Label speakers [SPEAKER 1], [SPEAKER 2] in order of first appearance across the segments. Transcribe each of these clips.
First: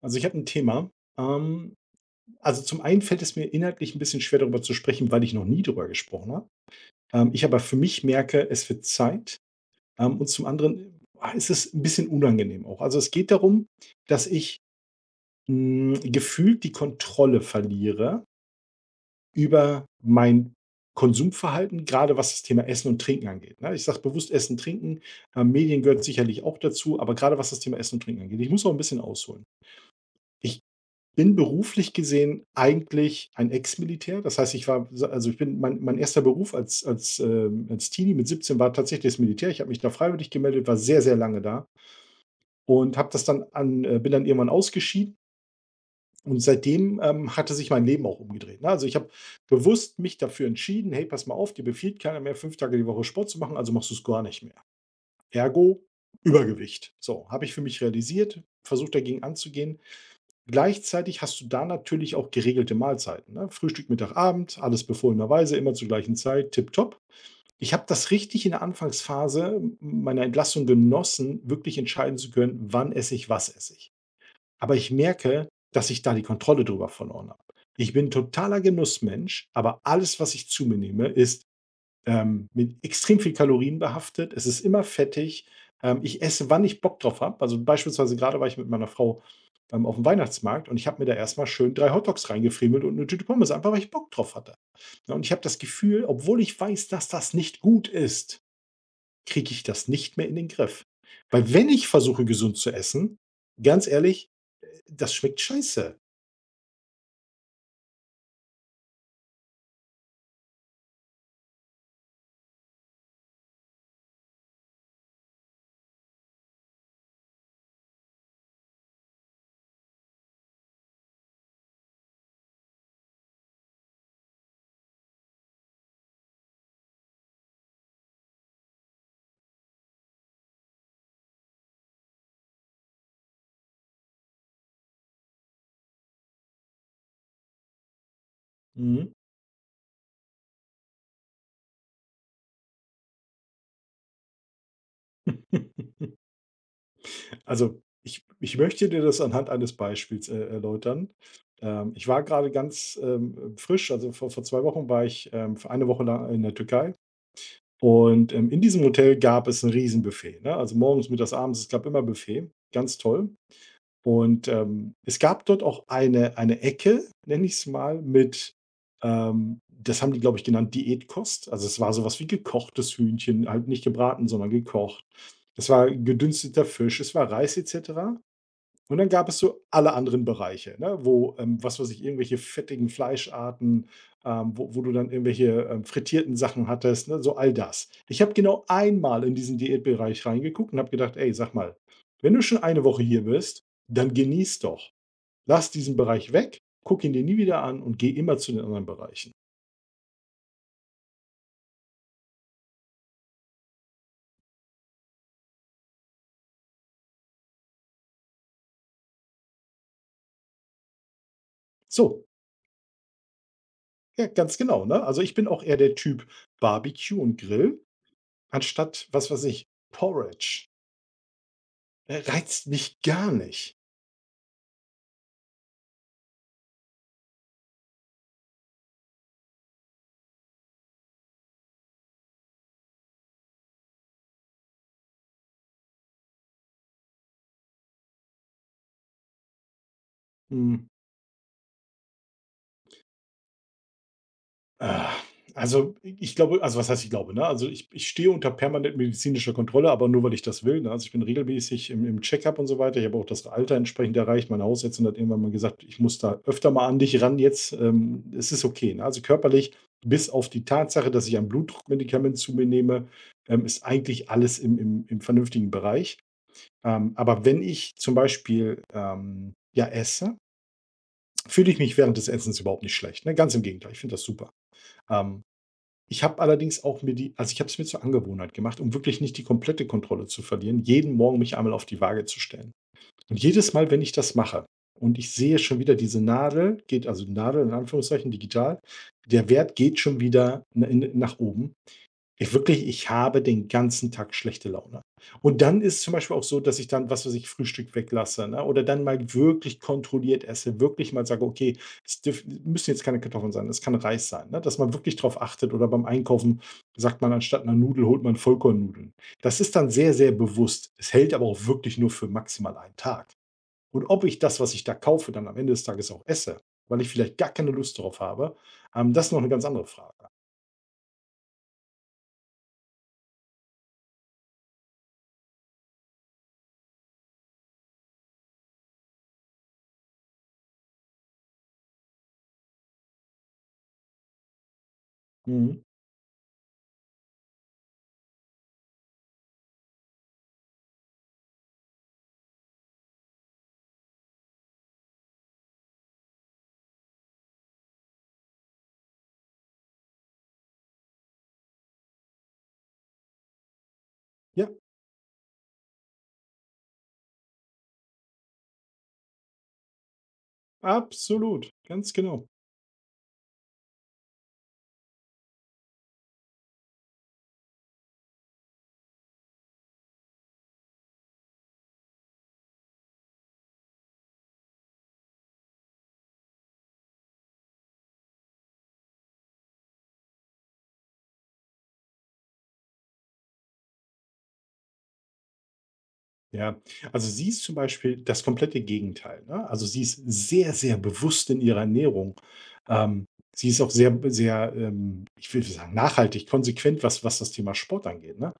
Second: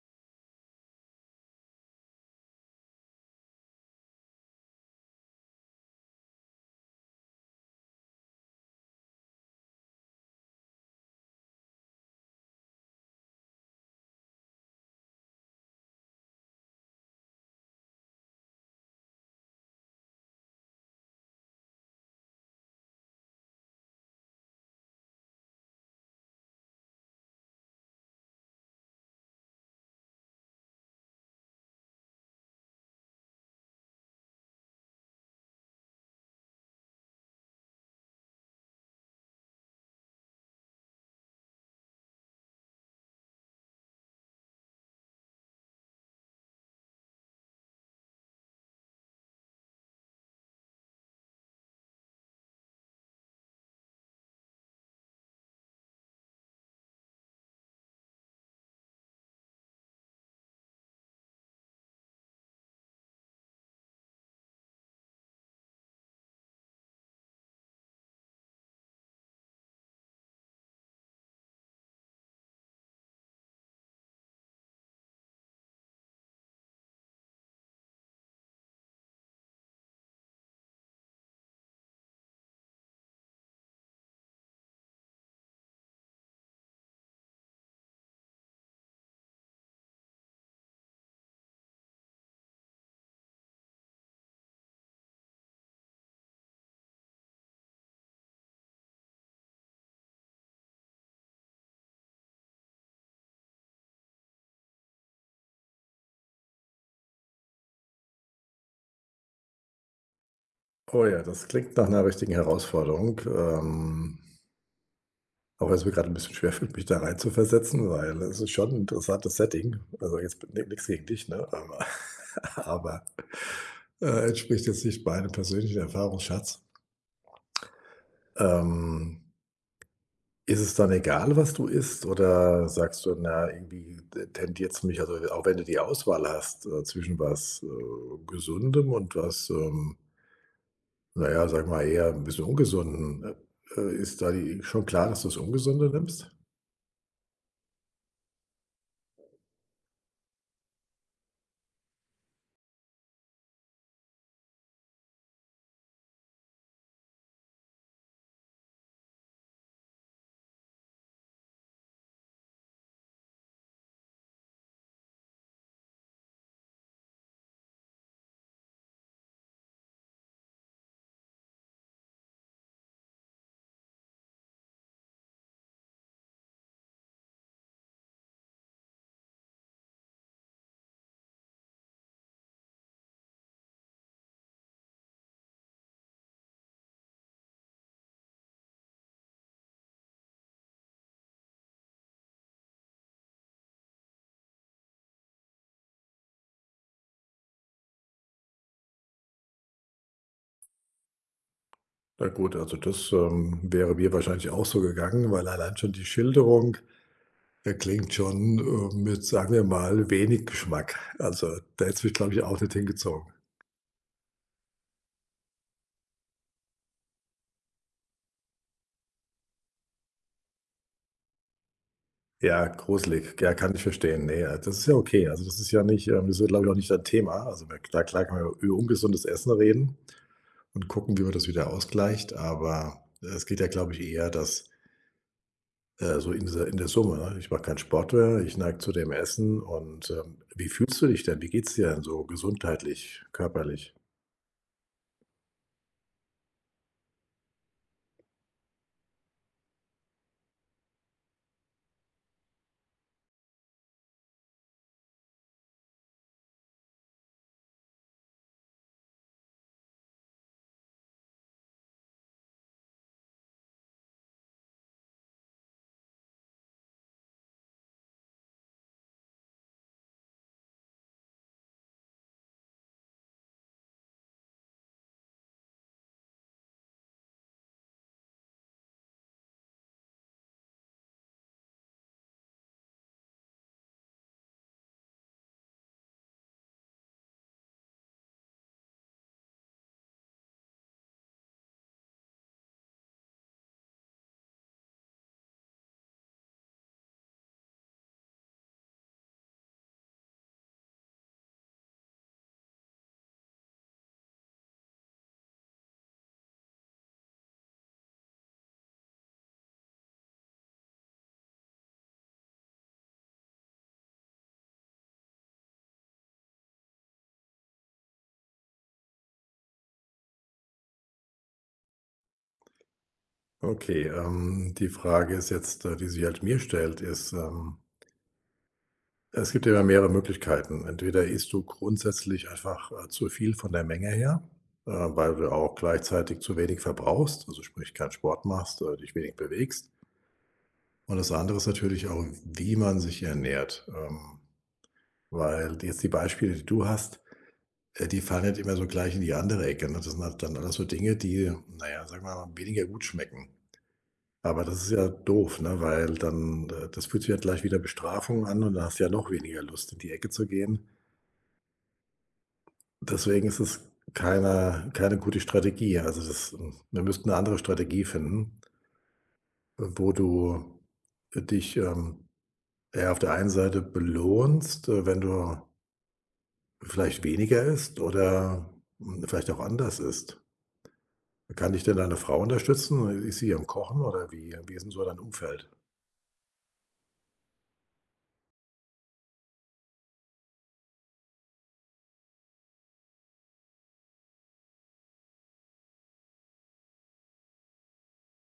[SPEAKER 1] Also ich habe ein Thema. Ähm, also zum einen fällt es mir inhaltlich ein bisschen schwer, darüber zu sprechen, weil ich noch nie darüber gesprochen habe. Ich aber für mich merke, es wird Zeit. Und zum anderen, ist es ein bisschen unangenehm auch. Also es geht darum, dass ich, gefühlt die Kontrolle verliere über mein Konsumverhalten, gerade was das Thema Essen und Trinken angeht, ne? Ich sage bewusst Essen, Trinken, Medien gehört sicherlich auch dazu, aber gerade was das Thema Essen und Trinken angeht. Ich muss auch ein bisschen ausholen. Ich bin beruflich gesehen eigentlich ein Ex-Militär. Das heißt, ich war also, ich bin mein erster Beruf als Teenie mit 17 war tatsächlich das Militär. Ich habe mich da freiwillig gemeldet, war sehr, sehr lange da und habe das dann an bin dann irgendwann ausgeschieden und seitdem, hatte sich mein Leben auch umgedreht, ne? Also, ich habe bewusst mich dafür entschieden: „Hey, pass mal auf, dir befiehlt keiner mehr, 5 Tage die Woche Sport zu machen, also machst du es gar nicht mehr." Ergo Übergewicht. So, habe ich für mich realisiert, versucht dagegen anzugehen. Gleichzeitig hast du da natürlich auch geregelte Mahlzeiten, ne? Frühstück, Mittag, Abend, alles befohlenerweise, immer zur gleichen Zeit, tipptopp. Ich habe das richtig in der Anfangsphase meiner Entlassung genossen, wirklich entscheiden zu können, wann esse ich, was esse ich. Aber ich merke, dass ich da die Kontrolle drüber verloren habe. Ich bin totaler Genussmensch, aber alles, was ich zu mir nehme, ist mit extrem viel Kalorien behaftet. Es ist immer fettig. Ich esse, wann ich Bock drauf habe. Also beispielsweise gerade war ich mit meiner Frau auf dem Weihnachtsmarkt und ich habe mir da erstmal schön drei Hotdogs reingefriemelt und eine Tüte Pommes, einfach weil ich Bock drauf hatte. Ja, und ich habe das Gefühl, obwohl ich weiß, dass das nicht gut ist, kriege ich das nicht mehr in den Griff. Weil wenn ich versuche, gesund zu essen, ganz ehrlich, das schmeckt scheiße.
[SPEAKER 2] Oh ja, das klingt nach einer richtigen Herausforderung, auch wenn es mir gerade ein bisschen schwerfällt, mich da reinzuversetzen, weil es ist schon 'n interessantes Setting. Also, jetzt nichts gegen dich, ne, aber aber, entspricht jetzt nicht meinem persönlichen Erfahrungsschatz. Ähm, Ist es dann egal, was du isst oder sagst du: „Na, irgendwie t tendiert's mich“, also, auch wenn du die Auswahl hast, zwischen was, Gesundem
[SPEAKER 1] Mhm.
[SPEAKER 2] und was, na ja, sage mal eher 'n bisschen ungesunden. Ist da die schon klar, dass du das Ungesunde nimmst?
[SPEAKER 1] Also, ich möchte dir das anhand eines Beispiels, erläutern. Ich war gerade ganz, frisch also, vor 2 Wochen war ich, für eine Woche lang in der Türkei und, in diesem Hotel gab es ein Riesenbuffet, ne? Also, morgens, mittags, abends, es gab immer Buffet, ganz toll. Und, es gab dort auch eine Ecke, nenne ich es mal, mit, das haben die, glaube ich, genannt Diätkost. Also, es war sowas wie gekochtes Hühnchen, halt nicht gebraten, sondern gekocht. Es war gedünsteter Fisch, es war Reis et cetera. Und dann gab es so alle anderen Bereiche, ne, wo, was weiß ich, irgendwelche fettigen Fleischarten, wo du dann irgendwelche, frittierten Sachen hattest, ne, so all das. Ich habe genau einmal in diesen Diätbereich reingeguckt und habe gedacht: „Ey, sag mal, wenn du schon eine Woche hier bist, dann genieß doch. Lass diesen Bereich weg, guck ihn dir nie wieder an und geh immer zu den anderen Bereichen."
[SPEAKER 2] Na gut, also das, wäre mir wahrscheinlich auch so gegangen, weil allein schon die Schilderung, klingt schon, mit, sagen wir mal, wenig Geschmack. Also, da hätte es mich,
[SPEAKER 1] So,
[SPEAKER 2] glaube ich, auch nicht hingezogen.
[SPEAKER 1] ja, ganz genau, ne? Also, ich bin auch eher der Typ Barbecue und Grill anstatt, was weiß ich, Porridge.
[SPEAKER 2] Ja,
[SPEAKER 1] Reizt mich gar
[SPEAKER 2] gruselig. Ja, kann
[SPEAKER 1] nicht.
[SPEAKER 2] ich verstehen. Ne, ja, das ist ja okay. Also, das ist ja nicht, das ist ja, glaube ich, auch nicht dein Thema. Also, na klar kann man über ungesundes Essen reden und gucken, wie man das wieder ausgleicht, aber es geht ja, glaube ich, eher, dass so in dieser in der Summe, ne? Ich mache keinen Sport mehr, ich neige zu dem Essen und, wie
[SPEAKER 1] Mhm.
[SPEAKER 2] fühlst du dich denn? Wie geht's dir denn so gesundheitlich, körperlich?
[SPEAKER 1] Ah, also, ich glaube also, was heißt ich glaube, ne? Also, ich stehe unter permanent medizinischer Kontrolle, aber nur, weil ich das will, ne? Also, ich bin regelmäßig im Check-up und so weiter. Ich habe auch das Alter entsprechend erreicht. Meine Hausärztin hat irgendwann mal gesagt: „Ich muss da öfter mal an dich ran jetzt. Es ist okay", ne? Also, körperlich, bis auf die Tatsache, dass ich ein Blutdruckmedikament zu mir nehme, ist eigentlich alles im vernünftigen Bereich. Aber wenn ich zum Beispiel, ja, esse, fühle ich mich während des Essens überhaupt nicht schlecht, ne? Ganz im Gegenteil, ich finde das super. Ähm ich habe allerdings auch mir die also ich habe es mir zur Angewohnheit gemacht, um wirklich nicht die komplette Kontrolle zu verlieren, jeden Morgen mich einmal auf die Waage zu stellen. Und jedes Mal, wenn ich das mache und ich sehe schon wieder diese Nadel geht also Nadel in Anführungszeichen digital, der Wert geht schon wieder n in nach oben. Ich habe den ganzen Tag schlechte Laune. Und dann ist zum Beispiel auch so, dass ich dann, was weiß ich, Frühstück weglasse, ne, oder dann mal wirklich kontrolliert esse, wirklich mal sage: „Okay, es dürf müssen jetzt keine Kartoffeln sein, es kann Reis sein", ne, dass man wirklich drauf achtet oder beim Einkaufen sagt man, anstatt einer Nudel holt man Vollkornnudeln. Das ist dann sehr, sehr bewusst. Es hält aber auch wirklich nur für maximal einen Tag. Und ob ich das, was ich da kaufe, dann am Ende des Tages auch esse, weil ich vielleicht gar keine Lust drauf habe, das ist noch eine ganz andere Frage.
[SPEAKER 2] Okay, die Frage ist jetzt, die sich halt mir stellt, ist, es gibt ja immer mehrere Möglichkeiten. Entweder isst du grundsätzlich einfach, zu viel von der Menge her, weil du auch
[SPEAKER 1] Mhm.
[SPEAKER 2] gleichzeitig zu wenig verbrauchst, also sprich keinen Sport machst, dich wenig bewegst. Und das andere ist natürlich auch, wie man sich ernährt, weil jetzt die Beispiele, die du hast. Die fallen halt immer so gleich in die andere Ecke, ne? Das sind halt dann alles so Dinge, die, naja, sagen wir mal, weniger gut schmecken. Aber
[SPEAKER 1] Ja.
[SPEAKER 2] das ist ja doof, ne, weil dann, das fühlt sich ja gleich wieder Bestrafung an und dann hast du ja noch weniger Lust, in die Ecke zu gehen.
[SPEAKER 1] Absolut, ganz genau.
[SPEAKER 2] Deswegen ist es keine gute Strategie. Also, das wir müssten eine andere Strategie finden, wo du dich, ja, auf der einen Seite belohnst, wenn du vielleicht weniger isst oder, vielleicht auch anders isst. Kann dich denn deine Frau unterstützen? Ist sie am Kochen oder wie ist 'n so dein Umfeld?
[SPEAKER 1] Ja, also sie ist zum Beispiel das komplette Gegenteil, ne? Also sie ist sehr, sehr bewusst in ihrer Ernährung. Ähm, sie ist auch sehr, sehr, ich will sagen, nachhaltig, konsequent, was das Thema Sport angeht, ne?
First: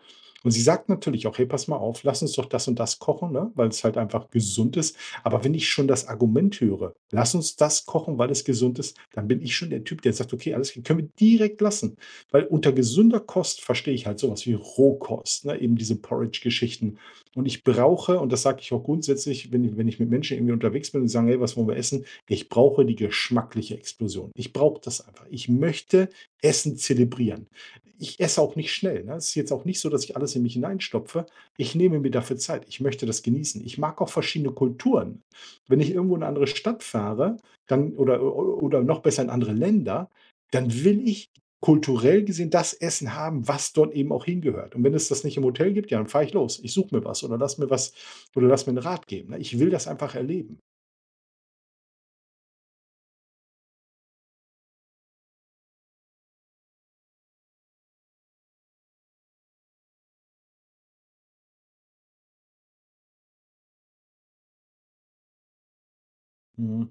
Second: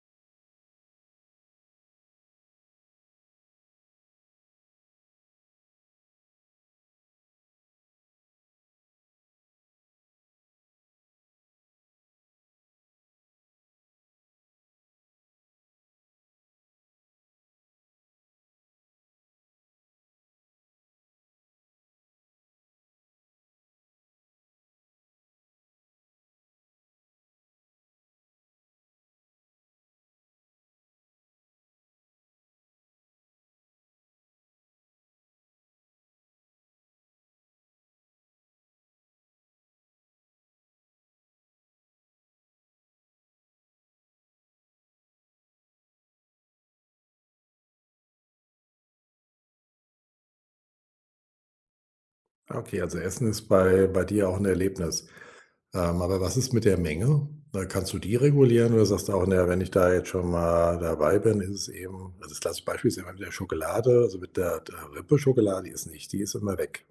[SPEAKER 1] Und sie sagt natürlich auch, hey, pass mal auf, lass uns doch das und das kochen, ne? Weil es halt einfach gesund ist. Aber wenn ich schon das Argument höre, lass uns das kochen, weil es gesund ist, dann bin ich schon der Typ, der sagt, okay, alles klar, können wir direkt lassen. Weil unter gesunder Kost verstehe ich halt sowas wie Rohkost, ne? Eben diese Porridge-Geschichten und ich brauche, und das sage ich auch grundsätzlich, wenn, wenn ich mit Menschen irgendwie unterwegs bin und die sagen, hey, was wollen wir essen? Ich brauche die geschmackliche Explosion. Ich brauche das einfach. Ich möchte Essen zelebrieren. Ich esse auch nicht schnell. Ne? Es ist jetzt auch nicht so, dass ich alles in mich hineinstopfe. Ich nehme mir dafür Zeit. Ich möchte das genießen. Ich mag auch verschiedene Kulturen. Wenn ich irgendwo in eine andere Stadt fahre, dann, oder noch besser in andere Länder, dann will ich kulturell gesehen das Essen haben, was dort eben auch hingehört. Und wenn es das nicht im Hotel gibt, ja, dann fahre ich los. Ich suche mir was oder lass mir was oder lass mir einen Rat geben, ne? Ich will das einfach erleben.
[SPEAKER 2] Ah, okay, also Essen ist bei dir auch ein Erlebnis. Aber was ist mit der Menge? Kannst du die regulieren oder sagst du auch: „Na, wenn ich da jetzt schon mal dabei bin, ist es eben“, also das klassische Beispiel ist ja immer mit der Schokolade, also mit der Rippe-Schokolade, die ist nicht die ist immer weg.
[SPEAKER 1] Mhm.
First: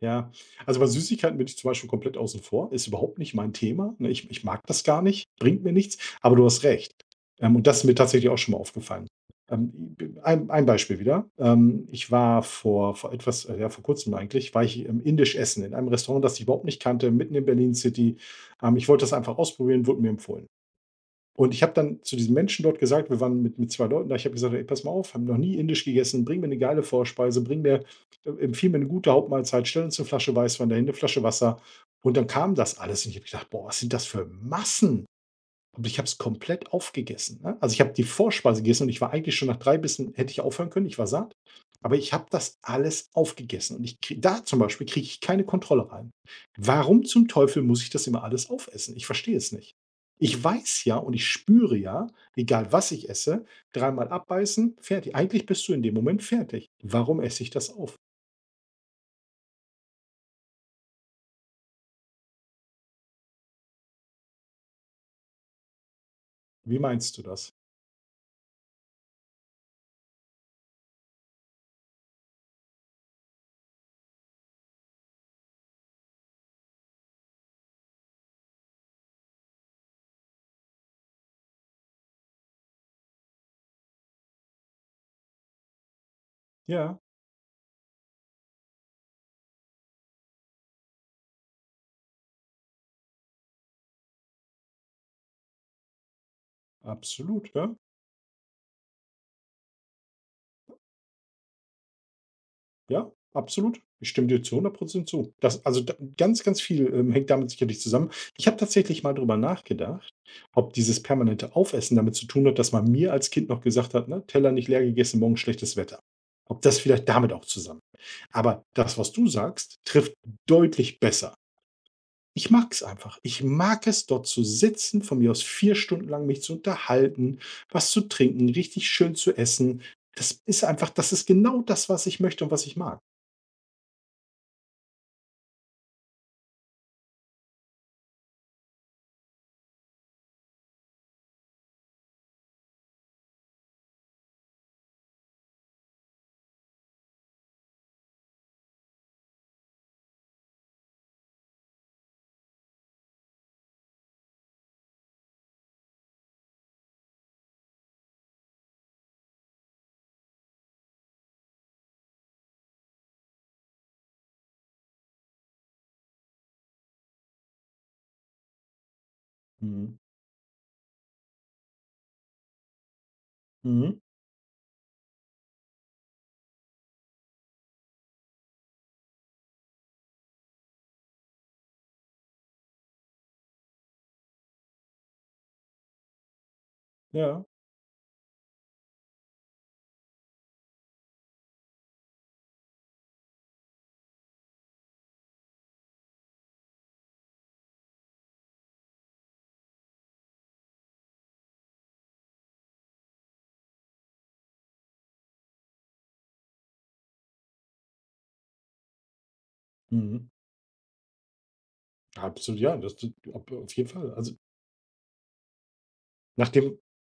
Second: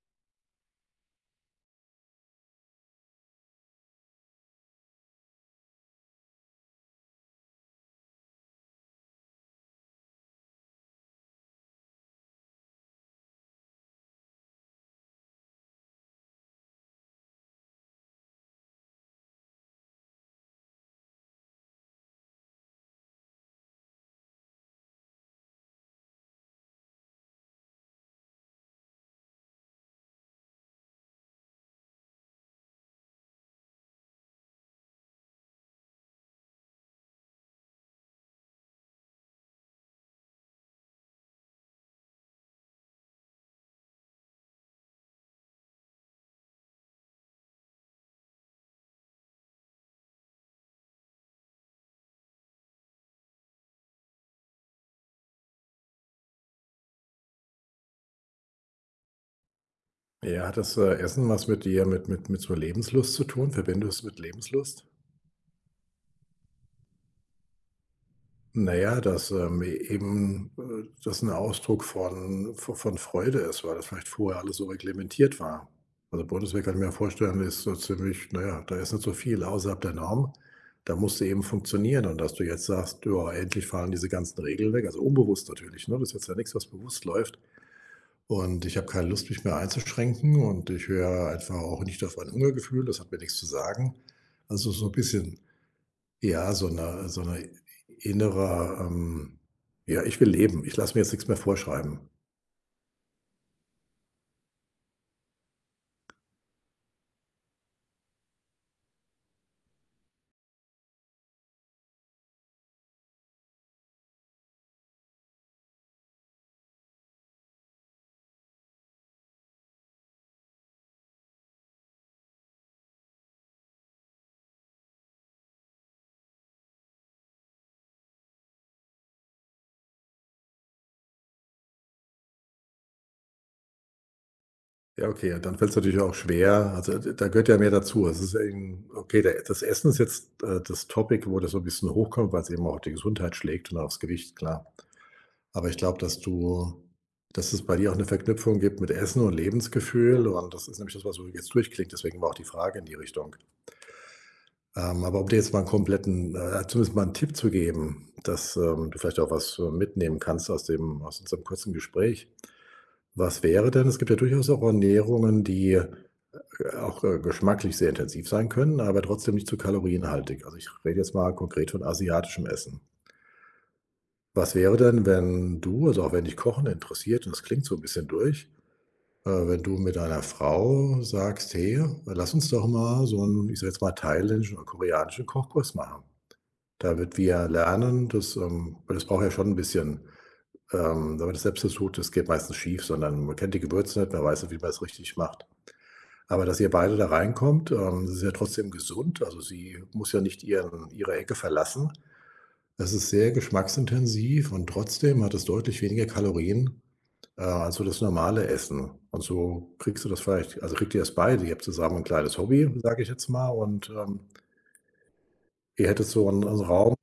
[SPEAKER 1] Ja, also bei Süßigkeiten bin ich zum Beispiel komplett außen vor, ist überhaupt nicht mein Thema, ne? Ich mag das gar nicht, bringt mir nichts, aber du hast recht. Und das ist mir tatsächlich auch schon mal aufgefallen. Ähm, ein Beispiel wieder. Ich war vor etwas ja, vor Kurzem eigentlich, war ich, indisch essen in einem Restaurant, das ich überhaupt nicht kannte, mitten in Berlin City. Ich wollte das einfach ausprobieren, wurde mir empfohlen. Und ich habe dann zu diesen Menschen dort gesagt wir waren mit 2 Leuten da, ich habe gesagt: „Ey, pass mal auf, haben noch nie indisch gegessen, bring mir eine geile Vorspeise, bring mir empfiehl mir eine gute Hauptmahlzeit, stell uns eine Flasche Weißwein dahin, 'ne Flasche Wasser." Und dann kam das alles und ich habe gedacht: „Boah, was sind das für Massen?" Und ich habe es komplett aufgegessen, ne? Also, ich habe die Vorspeise gegessen und ich war eigentlich schon nach 3 Bissen hätte ich aufhören können, ich war satt. Aber ich habe das alles aufgegessen und ich kriege da zum Beispiel kriege ich keine Kontrolle rein. Warum zum Teufel muss ich das immer alles aufessen? Ich verstehe es nicht. Ich weiß ja und ich spüre ja, egal was ich esse, dreimal abbeißen, fertig. Eigentlich bist du in dem Moment fertig. Warum esse ich das auf?
[SPEAKER 2] Ja, hat das, Essen was mit dir mit so Lebenslust zu tun? Verbindest du es mit Lebenslust?
[SPEAKER 1] Wie meinst du das?
[SPEAKER 2] Na ja, dass, eben, das ein Ausdruck von v von Freude ist, weil das vielleicht vorher alles so reglementiert war. Also, Bundeswehr kann ich mir vorstellen, ist so ziemlich na ja, da ist nicht so viel außerhalb der Norm. Da musste eben funktionieren und dass du jetzt sagst: „Ja, endlich fallen diese ganzen Regeln weg“, also unbewusst natürlich, ne? Das ist jetzt ja nichts, was
[SPEAKER 1] Ja,
[SPEAKER 2] bewusst läuft. Und ich habe keine Lust, mich mehr einzuschränken und ich höre einfach auch nicht auf mein Hungergefühl, das hat mir nichts zu sagen. Also, so ein bisschen ja, so eine
[SPEAKER 1] absolut, ja.
[SPEAKER 2] innerer, ja, ich will leben. Ich lasse mir jetzt nichts mehr vorschreiben.
[SPEAKER 1] Ja, absolut. Ich stimme dir zu 100% zu. Das also, da ganz, ganz viel, hängt damit sicherlich zusammen. Ich habe tatsächlich mal drüber nachgedacht, ob dieses permanente Aufessen damit zu tun hat, dass man mir als Kind noch gesagt hat, ne: „Teller nicht leer gegessen, morgen schlechtes Wetter." Ob das vielleicht damit auch zusammen aber das, was du sagst, trifft deutlich besser. Ich mag es einfach. Ich mag es, dort zu sitzen, von mir aus 4 Stunden lang mich zu unterhalten, was zu trinken, richtig schön zu essen. Das ist einfach das ist genau das, was ich möchte und was ich mag.
[SPEAKER 2] Ja, okay, dann fällt es natürlich auch schwer. Also, d da gehört ja mehr dazu. Es ist eben okay, der das Essen ist jetzt, das Topic, wo das so ein bisschen hochkommt, weil es eben auch die Gesundheit schlägt und aufs Gewicht, klar. Aber ich glaube, dass du dass es bei dir auch eine Verknüpfung gibt mit Essen und Lebensgefühl und das ist nämlich das, was so jetzt durchklingt. Deswegen war auch die Frage in die Richtung. Aber um dir jetzt mal einen kompletten zumindest mal einen Tipp zu geben, dass, du vielleicht auch was, mitnehmen kannst aus dem aus unserem kurzen Gespräch. Was wäre denn es gibt ja durchaus auch Ernährungen, die, auch, geschmacklich sehr intensiv sein können, aber trotzdem nicht zu
[SPEAKER 1] Mhm.
[SPEAKER 2] kalorienhaltig. Also, ich rede jetzt mal konkret von asiatischem Essen.
[SPEAKER 1] Mhm.
[SPEAKER 2] Was wäre denn, wenn du also, auch wenn dich Kochen interessiert und das klingt so ein bisschen durch, wenn du mit deiner Frau sagst: „Hey, lass uns doch mal so 'n, ich sage jetzt mal, thailändischen oder koreanischen Kochkurs machen“, damit
[SPEAKER 1] Ja.
[SPEAKER 2] wir lernen, das weil das braucht ja schon ein bisschen wenn man das selbst versucht, das geht meistens schief, sondern man kennt die Gewürze nicht, man weiß nicht, wie man es richtig macht. Aber dass ihr beide da reinkommt, das ist ja trotzdem gesund. Also, sie muss ja nicht ihre Ecke verlassen. Das ist sehr geschmacksintensiv und trotzdem hat es deutlich weniger Kalorien, als so das normale Essen. Und so kriegst du das
[SPEAKER 1] Mhm.
[SPEAKER 2] vielleicht also, kriegt ihr das beide. Ihr habt zusammen ein kleines
[SPEAKER 1] Absolut,
[SPEAKER 2] Hobby,
[SPEAKER 1] ja, das
[SPEAKER 2] sage ich
[SPEAKER 1] d
[SPEAKER 2] jetzt mal
[SPEAKER 1] auf jeden
[SPEAKER 2] und,
[SPEAKER 1] Fall. Also,
[SPEAKER 2] ihr hättet so 'n
[SPEAKER 1] nach dem
[SPEAKER 2] Raum,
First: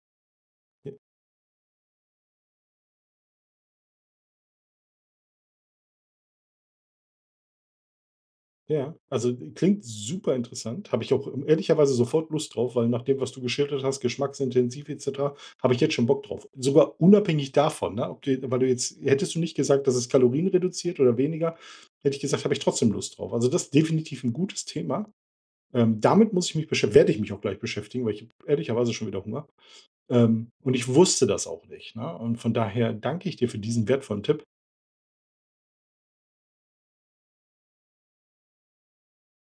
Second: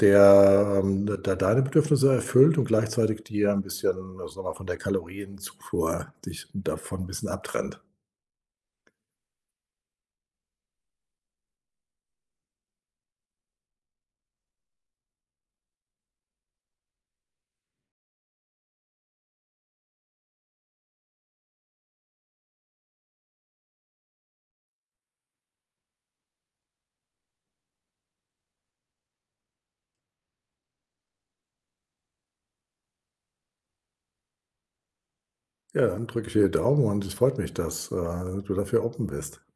[SPEAKER 2] der, d de deine Bedürfnisse erfüllt und gleichzeitig dir 'n bisschen, sagen wir mal, von der Kalorienzufuhr dich davon 'n bisschen abtrennt.
[SPEAKER 1] ja, ja, also, klingt super interessant. Habe ich auch ehrlicherweise sofort Lust drauf, weil nach dem, was du geschildert hast, geschmacksintensiv et cetera, habe ich jetzt schon Bock drauf. Sogar unabhängig davon, ne, ob du weil du jetzt hättest du nicht gesagt, dass es Kalorien reduziert oder weniger, hätte ich gesagt, habe ich trotzdem Lust drauf. Also, das ist definitiv ein gutes Thema. Damit muss ich mich beschäftigen. Werde ich mich auch gleich beschäftigen, weil ich habe ehrlicherweise schon wieder Hunger. Und ich wusste das auch nicht, ne? Und von daher danke ich dir für diesen wertvollen Tipp,
[SPEAKER 2] Ja, dann drücke ich dir die Daumen und es freut mich, dass, du dafür offen bist.